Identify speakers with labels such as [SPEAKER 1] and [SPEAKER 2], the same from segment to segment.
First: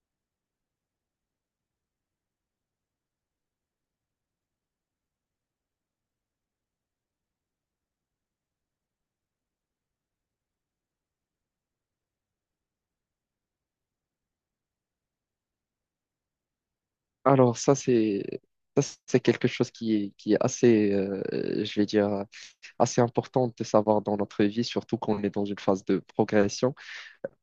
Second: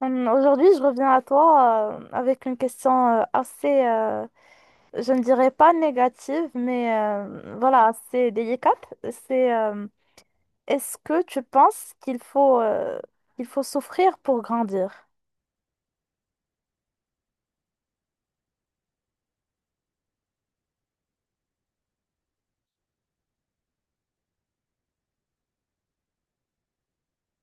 [SPEAKER 1] Aujourd'hui, je reviens à toi avec une question assez, je ne dirais pas négative, mais voilà, assez délicate. C'est Est-ce que tu penses qu'il faut souffrir pour grandir?
[SPEAKER 2] Alors ça c'est quelque chose qui est assez, je vais dire assez important de savoir dans notre vie surtout quand on est dans une phase de progression.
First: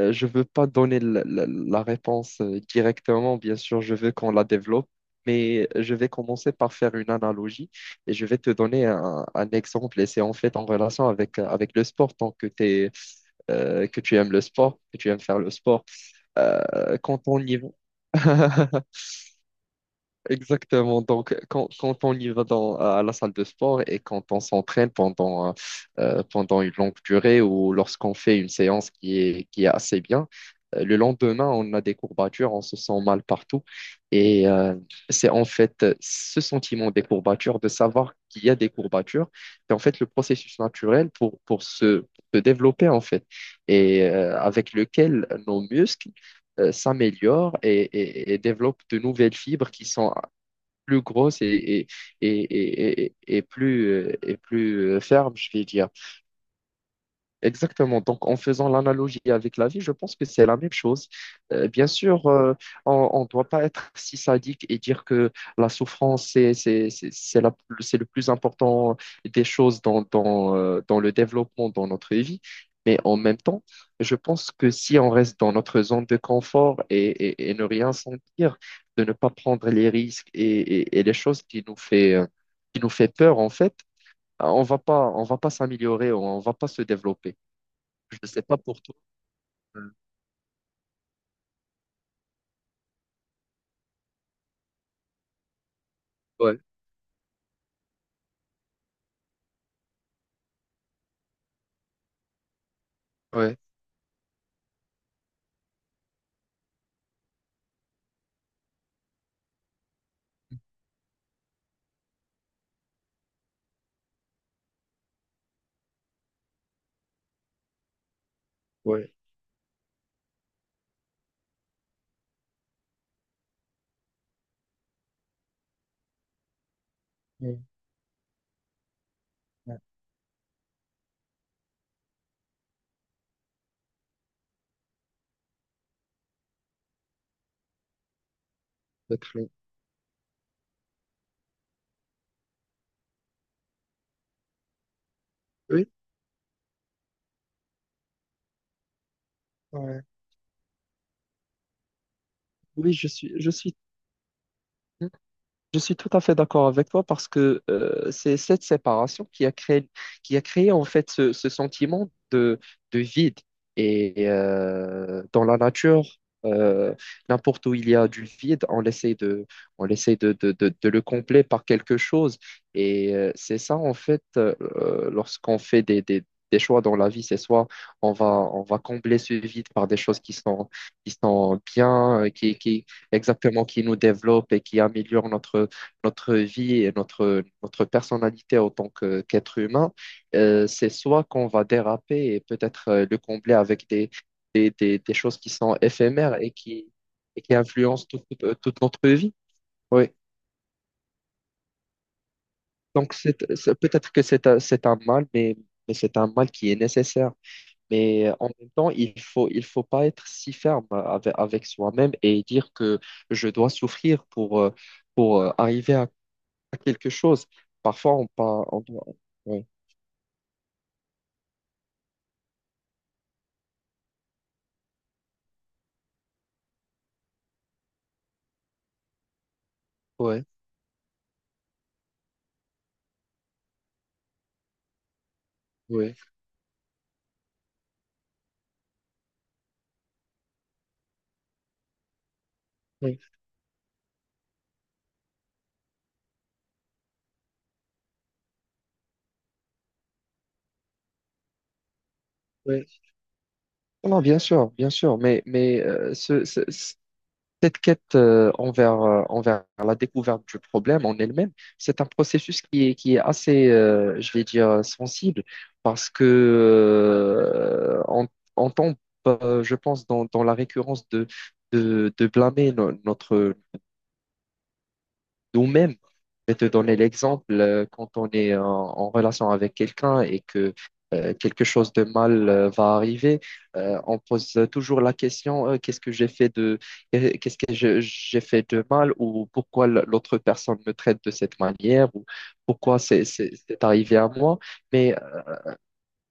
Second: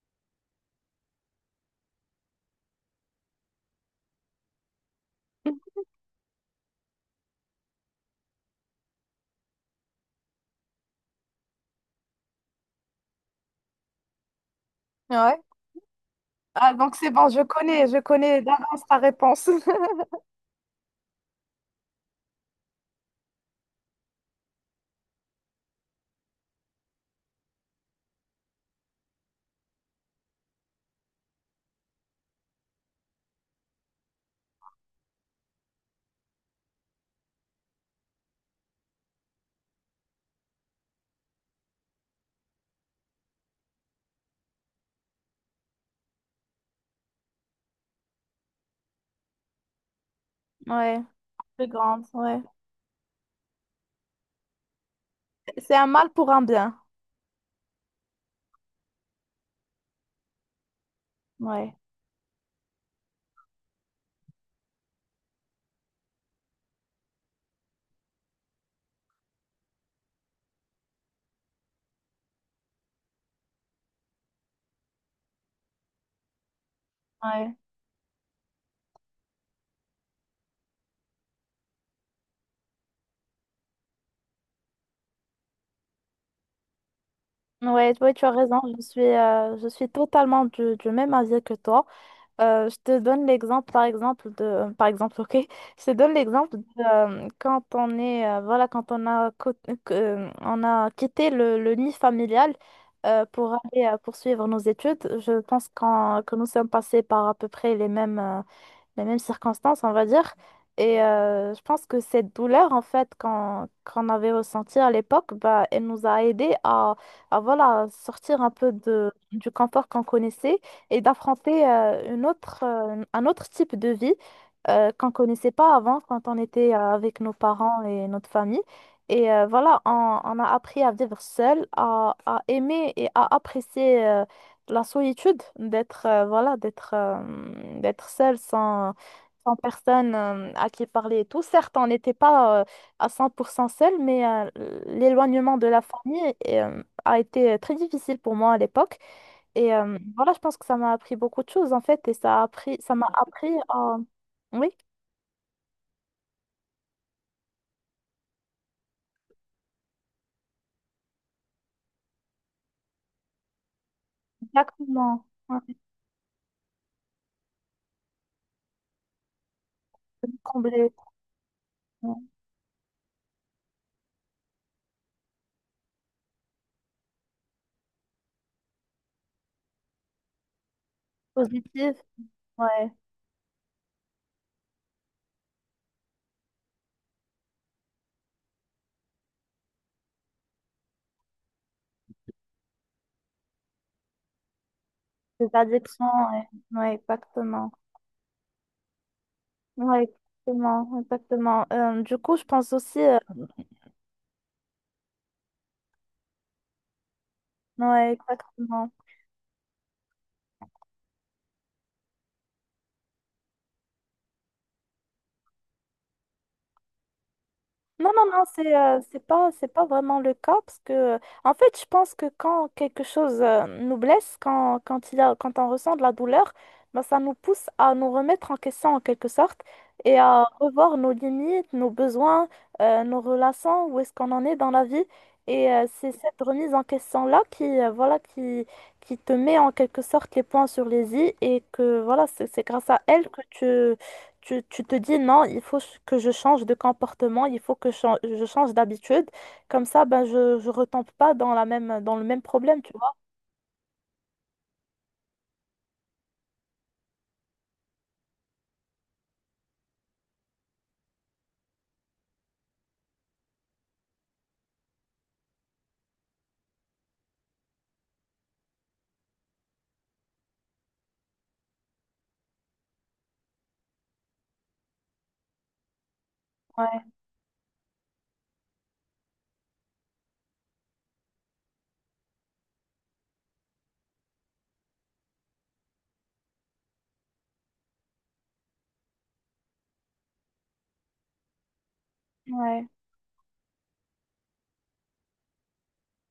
[SPEAKER 2] Je veux pas donner la réponse directement, bien sûr, je veux qu'on la développe, mais je vais commencer par faire une analogie et je vais te donner un exemple et c'est en fait en relation avec avec le sport tant que t'es, que tu aimes le sport, que tu aimes faire
[SPEAKER 1] Ouais.
[SPEAKER 2] le sport.
[SPEAKER 1] Ah, donc c'est
[SPEAKER 2] Quand
[SPEAKER 1] bon,
[SPEAKER 2] on y va
[SPEAKER 1] je connais d'avance ta réponse.
[SPEAKER 2] exactement. Donc, quand on y va à la salle de sport et quand on s'entraîne pendant, pendant une longue durée ou lorsqu'on fait une séance qui est assez bien, le lendemain, on a des courbatures, on se sent mal partout. Et euh, c'est en fait, ce sentiment des courbatures, de savoir qu'il y a des courbatures, c'est en fait le processus naturel pour, pour se développer, en fait, avec lequel nos muscles, s'améliore et développe de nouvelles fibres qui sont
[SPEAKER 1] Ouais,
[SPEAKER 2] plus grosse
[SPEAKER 1] plus grande, ouais.
[SPEAKER 2] et, et plus, et plus, ferme, je vais
[SPEAKER 1] C'est un
[SPEAKER 2] dire.
[SPEAKER 1] mal pour un bien.
[SPEAKER 2] Exactement. Donc, en faisant l'analogie avec la vie, je pense que c'est la même chose.
[SPEAKER 1] Ouais.
[SPEAKER 2] Bien sûr, on ne doit pas être si sadique et dire que la souffrance, c'est le plus important des choses dans le développement, dans notre vie. Mais en même temps, je pense que si on reste dans notre zone de confort et
[SPEAKER 1] Ouais.
[SPEAKER 2] ne rien sentir, de ne pas prendre les risques et les choses qui nous fait peur, en fait, on va pas s'améliorer, on va pas se développer.
[SPEAKER 1] Ouais, ouais, tu
[SPEAKER 2] Je
[SPEAKER 1] as
[SPEAKER 2] sais pas
[SPEAKER 1] raison.
[SPEAKER 2] pour toi.
[SPEAKER 1] Je suis
[SPEAKER 2] euh,
[SPEAKER 1] totalement du même avis que toi. Je te donne l'exemple, par exemple, de, par exemple, ok, je te donne l'exemple
[SPEAKER 2] Ouais,
[SPEAKER 1] de, quand on est, voilà, quand on a, on a quitté le nid familial pour
[SPEAKER 2] ouais,
[SPEAKER 1] aller poursuivre nos études, je pense que nous sommes passés par à peu près les mêmes circonstances, on va dire. Et je pense que cette douleur, en fait, qu'on avait ressentie à l'époque, bah, elle nous a aidés à voilà, sortir un peu de,
[SPEAKER 2] ouais.
[SPEAKER 1] du confort qu'on connaissait et d'affronter une autre, un autre type de vie qu'on connaissait pas avant quand on était avec nos
[SPEAKER 2] Ouais,
[SPEAKER 1] parents et notre famille. Et
[SPEAKER 2] ouais,
[SPEAKER 1] voilà, on a appris à vivre seul, à aimer et à apprécier la solitude, d'être voilà, d'être seul sans,
[SPEAKER 2] peut,
[SPEAKER 1] sans personne à qui parler et tout. Certes, on n'était pas à 100% seul, mais l'éloignement de la
[SPEAKER 2] oui,
[SPEAKER 1] famille a été très difficile pour moi à l'époque. Et
[SPEAKER 2] ouais.
[SPEAKER 1] voilà, je pense que ça m'a appris beaucoup de choses en fait, et ça a appris,
[SPEAKER 2] Oui,
[SPEAKER 1] ça m'a
[SPEAKER 2] je
[SPEAKER 1] appris
[SPEAKER 2] suis.
[SPEAKER 1] à... Oui,
[SPEAKER 2] Je suis tout à fait d'accord avec toi parce que, c'est cette séparation qui a créé en fait ce sentiment de vide. Et
[SPEAKER 1] exactement.
[SPEAKER 2] dans la
[SPEAKER 1] Ouais.
[SPEAKER 2] nature, euh, n'importe où il y a du vide, on essaie de
[SPEAKER 1] Combler,
[SPEAKER 2] le combler par quelque
[SPEAKER 1] ouais.
[SPEAKER 2] chose. Et c'est ça en fait, lorsqu'on fait des choix dans la vie, c'est soit on va combler ce vide par des choses qui sont
[SPEAKER 1] Positif,
[SPEAKER 2] bien,
[SPEAKER 1] ouais.
[SPEAKER 2] exactement qui nous développe et qui améliore notre vie et notre personnalité en tant que qu'être humain, c'est soit qu'on va déraper et peut-être le combler avec des choses
[SPEAKER 1] Les
[SPEAKER 2] qui sont
[SPEAKER 1] addictions,
[SPEAKER 2] éphémères
[SPEAKER 1] ouais, ouais,
[SPEAKER 2] et qui
[SPEAKER 1] exactement.
[SPEAKER 2] influencent toute, toute notre vie.
[SPEAKER 1] Ouais,
[SPEAKER 2] Oui.
[SPEAKER 1] exactement, exactement. Du coup, je pense aussi,
[SPEAKER 2] Donc, peut-être que c'est c'est un mal, mais c'est un mal qui est nécessaire.
[SPEAKER 1] ouais,
[SPEAKER 2] Mais en même
[SPEAKER 1] exactement.
[SPEAKER 2] temps, il faut pas être si ferme avec, avec soi-même et dire que je dois souffrir pour, arriver à quelque chose.
[SPEAKER 1] Non,
[SPEAKER 2] Parfois,
[SPEAKER 1] non,
[SPEAKER 2] on
[SPEAKER 1] non,
[SPEAKER 2] parle. Ouais,
[SPEAKER 1] c'est pas vraiment le cas parce que, en fait, je pense que quand quelque chose nous blesse, quand, quand, il y a, quand on ressent de la douleur, ben, ça nous pousse à nous remettre en question en quelque sorte et à
[SPEAKER 2] ouais,
[SPEAKER 1] revoir nos limites, nos besoins, nos relations, où est-ce qu'on en est dans la vie. Et c'est
[SPEAKER 2] ouais,
[SPEAKER 1] cette remise en question-là qui, voilà, qui te met en quelque sorte les points sur les i et que, voilà, c'est grâce à
[SPEAKER 2] ouais,
[SPEAKER 1] elle que tu tu, tu te dis non, que je change de comportement, il faut que je, je change d'habitude. Comme ça, ben, je retombe pas dans la même, dans le même problème,
[SPEAKER 2] ouais.
[SPEAKER 1] tu vois.
[SPEAKER 2] Non, bien sûr, bien sûr. Mais cette quête, envers la découverte du problème en elle-même, c'est un processus qui est assez, je vais dire, sensible parce que on tombe, je pense, dans la récurrence de blâmer notre, nous-mêmes. Je vais te donner
[SPEAKER 1] Ouais,
[SPEAKER 2] l'exemple, quand on est en relation avec quelqu'un et que, quelque chose de mal va arriver, on pose toujours la question, qu'est-ce que j'ai fait de mal ou pourquoi l'autre personne me traite de cette manière ou
[SPEAKER 1] ouais.
[SPEAKER 2] pourquoi c'est arrivé à moi. Mais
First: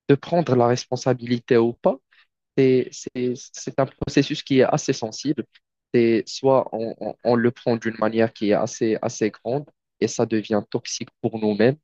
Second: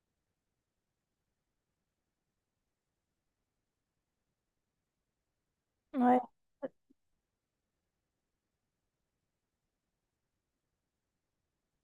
[SPEAKER 2] de prendre la responsabilité ou pas, c'est un processus qui est assez sensible.
[SPEAKER 1] Ouais,
[SPEAKER 2] C'est soit on le prend d'une manière qui est assez, assez grande et ça devient toxique pour nous-mêmes,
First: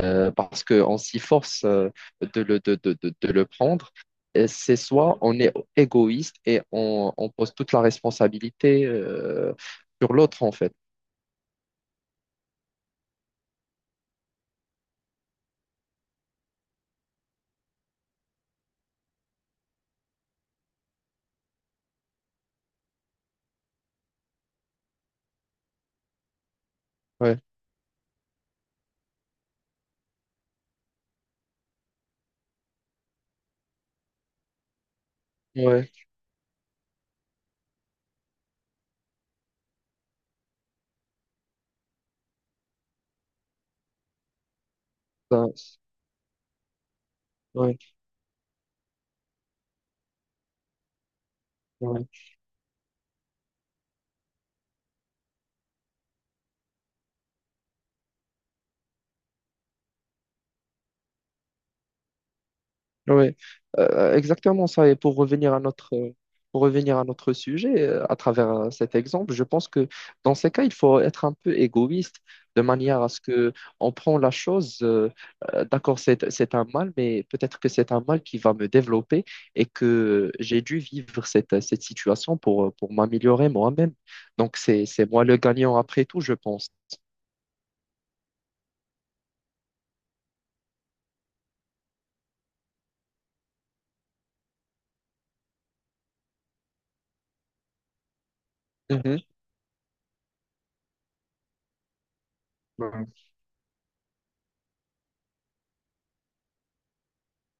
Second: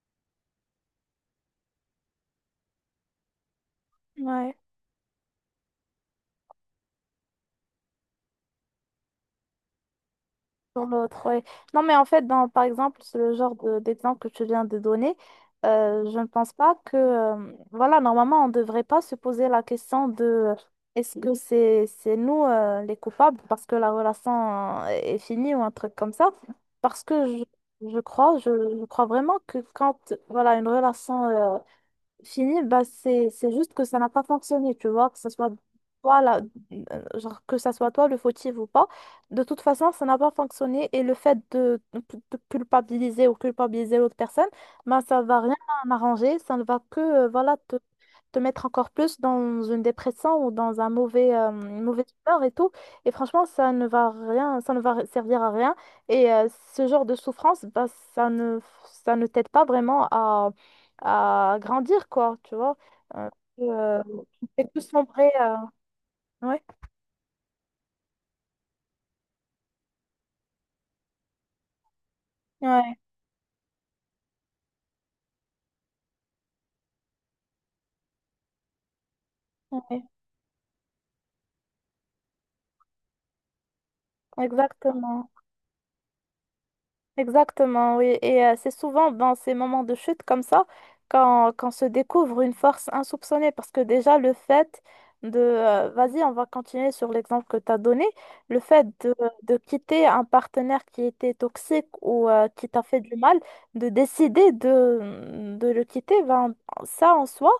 [SPEAKER 2] parce qu'on s'y force, de le prendre. Et
[SPEAKER 1] ouais.
[SPEAKER 2] c'est soit on est égoïste et on pose toute la responsabilité sur l'autre en fait.
[SPEAKER 1] Pour l'autre, oui. Non, mais en fait, dans, par exemple, c'est le genre de- d'exemple que tu viens de donner, je ne pense pas que, voilà, normalement, on ne devrait pas se poser la question de est-ce que c'est nous les coupables parce que la relation est finie ou un truc comme ça. Parce que
[SPEAKER 2] Ouais,
[SPEAKER 1] je crois, je, je crois vraiment que quand, voilà, une relation fini, bah c'est juste que ça n'a pas fonctionné, tu vois, que ça soit
[SPEAKER 2] ouais,
[SPEAKER 1] toi la- genre que ça soit toi le fautif ou pas. De toute façon, ça n'a pas fonctionné et le fait de culpabiliser ou culpabiliser l'autre personne, bah ça va rien
[SPEAKER 2] ça,
[SPEAKER 1] arranger, ça ne va que voilà
[SPEAKER 2] ouais,
[SPEAKER 1] te mettre encore plus dans une dépression ou dans un mauvais, une mauvaise
[SPEAKER 2] ouais.
[SPEAKER 1] humeur et tout. Et franchement, ça ne va rien, ça ne va servir à rien. Et ce genre de souffrance, bah, ça ne, ça ne t'aide pas vraiment à grandir, quoi, tu vois. Euh,
[SPEAKER 2] Oui,
[SPEAKER 1] euh, Tu
[SPEAKER 2] exactement
[SPEAKER 1] fais tout
[SPEAKER 2] ça. Et pour
[SPEAKER 1] sombrer.
[SPEAKER 2] revenir à notre,
[SPEAKER 1] Ouais,
[SPEAKER 2] pour revenir à notre sujet, à travers cet exemple, je pense que dans ces cas, il faut être un peu égoïste de
[SPEAKER 1] ouais,
[SPEAKER 2] manière à ce que on prend la chose. D'accord, c'est un mal, mais peut-être que c'est un mal qui va me développer et
[SPEAKER 1] ouais,
[SPEAKER 2] que j'ai dû vivre cette, cette situation pour m'améliorer moi-même. Donc, c'est moi
[SPEAKER 1] exactement.
[SPEAKER 2] le gagnant après tout, je pense.
[SPEAKER 1] Exactement, oui. Et c'est souvent dans ces moments de chute comme ça quand, quand se découvre une force insoupçonnée. Parce que déjà, le fait de... vas-y, on va continuer sur l'exemple que tu as donné. Le fait
[SPEAKER 2] Mhm.
[SPEAKER 1] de quitter un partenaire qui était toxique ou qui t'a fait
[SPEAKER 2] Ouais,
[SPEAKER 1] du mal, de décider de le quitter, ben, ça en soi,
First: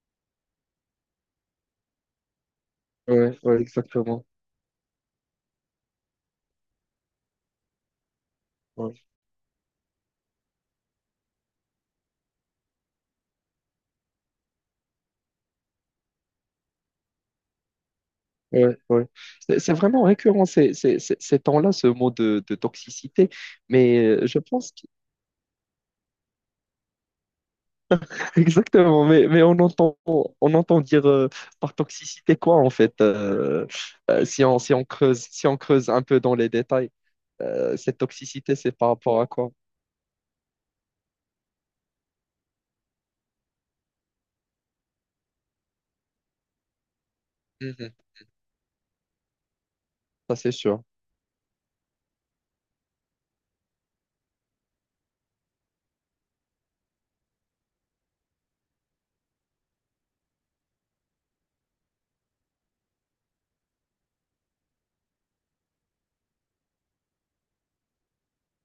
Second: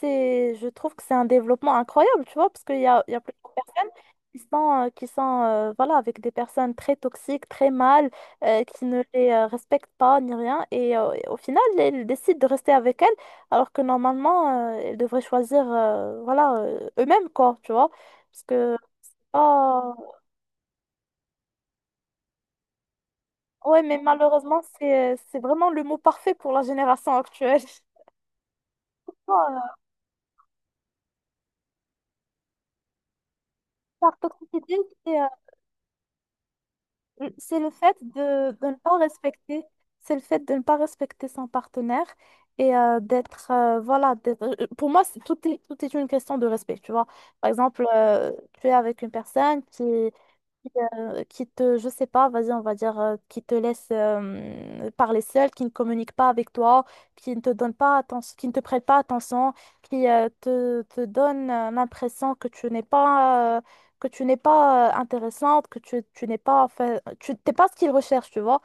[SPEAKER 1] c'est, je trouve que c'est un développement incroyable, tu vois, parce qu'il y a, il y a
[SPEAKER 2] ouais,
[SPEAKER 1] plusieurs
[SPEAKER 2] ouais,
[SPEAKER 1] personnes
[SPEAKER 2] exactement.
[SPEAKER 1] qui sont voilà, avec des personnes très toxiques, très mal qui ne les respectent pas ni rien. Et au final, ils décident de rester avec elle alors que normalement, ils devraient choisir voilà, eux-mêmes, quoi, tu vois. Parce que,
[SPEAKER 2] Ouais, ouais. C'est vraiment
[SPEAKER 1] oh,
[SPEAKER 2] récurrent ces, ces temps-là, ce mot de toxicité.
[SPEAKER 1] ouais, mais
[SPEAKER 2] Mais je
[SPEAKER 1] malheureusement,
[SPEAKER 2] pense que
[SPEAKER 1] c'est vraiment le mot parfait pour la génération actuelle.
[SPEAKER 2] exactement.
[SPEAKER 1] Oh,
[SPEAKER 2] Mais on entend dire, par toxicité quoi en fait,
[SPEAKER 1] par
[SPEAKER 2] si on, si on
[SPEAKER 1] toxicité,
[SPEAKER 2] creuse, si on creuse un peu dans les détails,
[SPEAKER 1] c'est le fait
[SPEAKER 2] cette toxicité,
[SPEAKER 1] de
[SPEAKER 2] c'est
[SPEAKER 1] ne
[SPEAKER 2] par
[SPEAKER 1] pas
[SPEAKER 2] rapport à quoi?
[SPEAKER 1] respecter, c'est le fait de ne pas respecter son partenaire et d'être, voilà, pour moi, c'est- tout est une question de respect, tu vois. Par exemple,
[SPEAKER 2] Mhm.
[SPEAKER 1] tu es avec une personne
[SPEAKER 2] Ça, c'est sûr.
[SPEAKER 1] qui te, je sais pas, vas-y, on va dire, qui te laisse parler seul, qui ne communique pas avec toi, qui ne te donne pas attention, qui ne te prête pas attention, qui te, te donne l'impression que tu n'es pas, que tu n'es pas intéressante, que tu n'es pas, enfin, tu t'es pas ce qu'il recherche, tu vois.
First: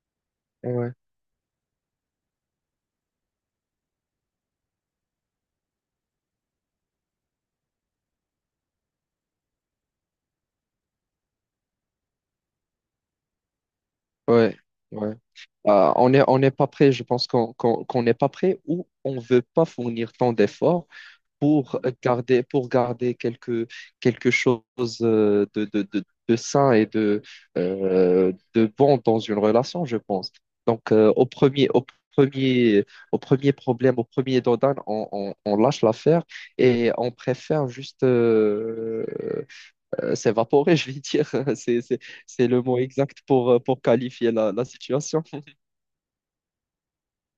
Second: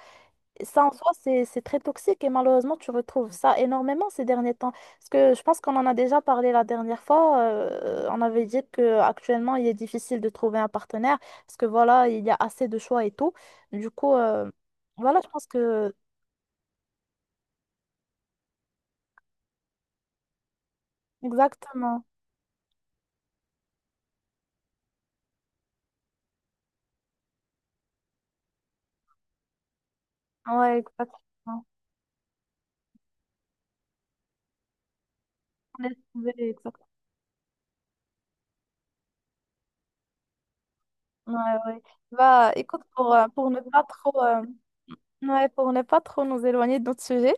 [SPEAKER 1] Ça en
[SPEAKER 2] Ouais,
[SPEAKER 1] soi, c'est très toxique et malheureusement, tu retrouves ça énormément ces derniers temps. Parce que je pense qu'on en a déjà parlé la dernière fois. On avait dit que actuellement il est difficile de trouver un partenaire parce que voilà, il y a assez de choix et tout. Du coup,
[SPEAKER 2] ouais, ouais.
[SPEAKER 1] voilà, je pense que...
[SPEAKER 2] On est, on n'est pas prêt. Je pense qu'on n'est pas prêt ou on veut pas fournir tant d'efforts
[SPEAKER 1] Exactement.
[SPEAKER 2] pour garder quelque, quelque chose, de sain et de bon dans une relation, je pense.
[SPEAKER 1] Ouais,
[SPEAKER 2] Donc,
[SPEAKER 1] exactement.
[SPEAKER 2] premier, au premier problème, au premier dodan, on lâche
[SPEAKER 1] On est
[SPEAKER 2] l'affaire
[SPEAKER 1] trouvé, exactement.
[SPEAKER 2] et on préfère juste, s'évaporer, je vais dire.
[SPEAKER 1] Ouais, ouais.
[SPEAKER 2] C'est, c'est, c'est
[SPEAKER 1] Bah,
[SPEAKER 2] le mot
[SPEAKER 1] écoute,
[SPEAKER 2] exact
[SPEAKER 1] pour ne
[SPEAKER 2] pour
[SPEAKER 1] pas trop,
[SPEAKER 2] qualifier la, la situation.
[SPEAKER 1] ouais, pour ne pas trop nous éloigner de notre sujet,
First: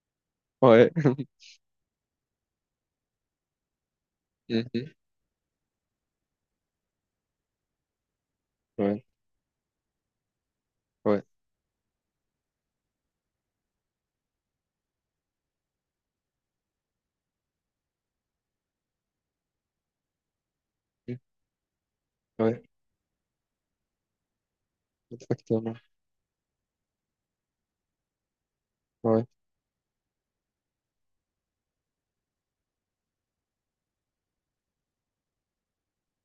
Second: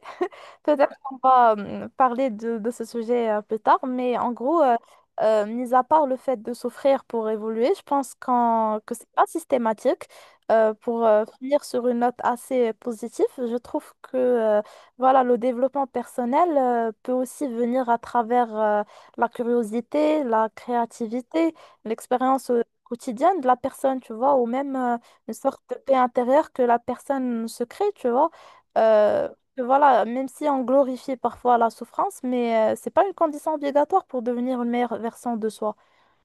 [SPEAKER 2] Ouais.
[SPEAKER 1] peut-être qu'on va parler de ce sujet plus tard, mais en gros,
[SPEAKER 2] Mhm.
[SPEAKER 1] mis à part le fait de souffrir pour évoluer, je pense que
[SPEAKER 2] Ouais,
[SPEAKER 1] c'est pas systématique. Pour
[SPEAKER 2] ouais,
[SPEAKER 1] finir sur une note assez positive, je trouve que voilà, le développement personnel peut aussi venir à travers la curiosité, la créativité, l'expérience
[SPEAKER 2] ouais,
[SPEAKER 1] quotidienne de la personne, tu vois, ou même une sorte de
[SPEAKER 2] exactement.
[SPEAKER 1] paix intérieure que la personne se crée, tu vois.
[SPEAKER 2] Ouais.
[SPEAKER 1] Euh, voilà, même si on glorifie parfois la souffrance, mais c'est pas une condition obligatoire pour devenir une meilleure version de soi.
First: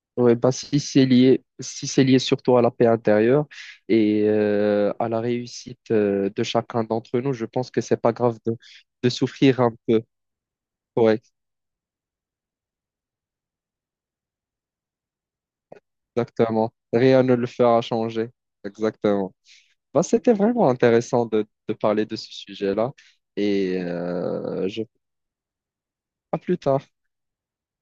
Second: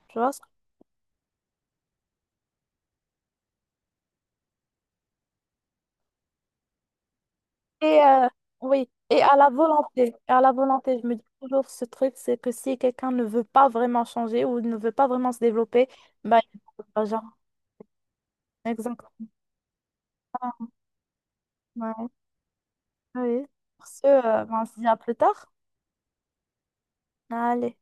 [SPEAKER 1] Tu vois?
[SPEAKER 2] Ouais, bah, si c'est lié, si c'est lié surtout à la paix intérieure et à la réussite de chacun d'entre nous, je pense que c'est
[SPEAKER 1] Et
[SPEAKER 2] pas grave
[SPEAKER 1] oui,
[SPEAKER 2] de
[SPEAKER 1] et
[SPEAKER 2] souffrir un peu.
[SPEAKER 1] à la volonté, je me
[SPEAKER 2] Ouais,
[SPEAKER 1] dis toujours ce truc, c'est que si quelqu'un ne veut pas vraiment changer ou ne veut pas vraiment se développer, bah il
[SPEAKER 2] exactement.
[SPEAKER 1] ne peut pas, genre.
[SPEAKER 2] Rien ne le fera changer.
[SPEAKER 1] Exactement.
[SPEAKER 2] Exactement. Bah, c'était vraiment intéressant de parler
[SPEAKER 1] Ouais,
[SPEAKER 2] de ce sujet-là
[SPEAKER 1] oui.
[SPEAKER 2] et
[SPEAKER 1] Sur ce, ben, on se
[SPEAKER 2] je,
[SPEAKER 1] dit à plus tard.
[SPEAKER 2] à plus tard.
[SPEAKER 1] Allez.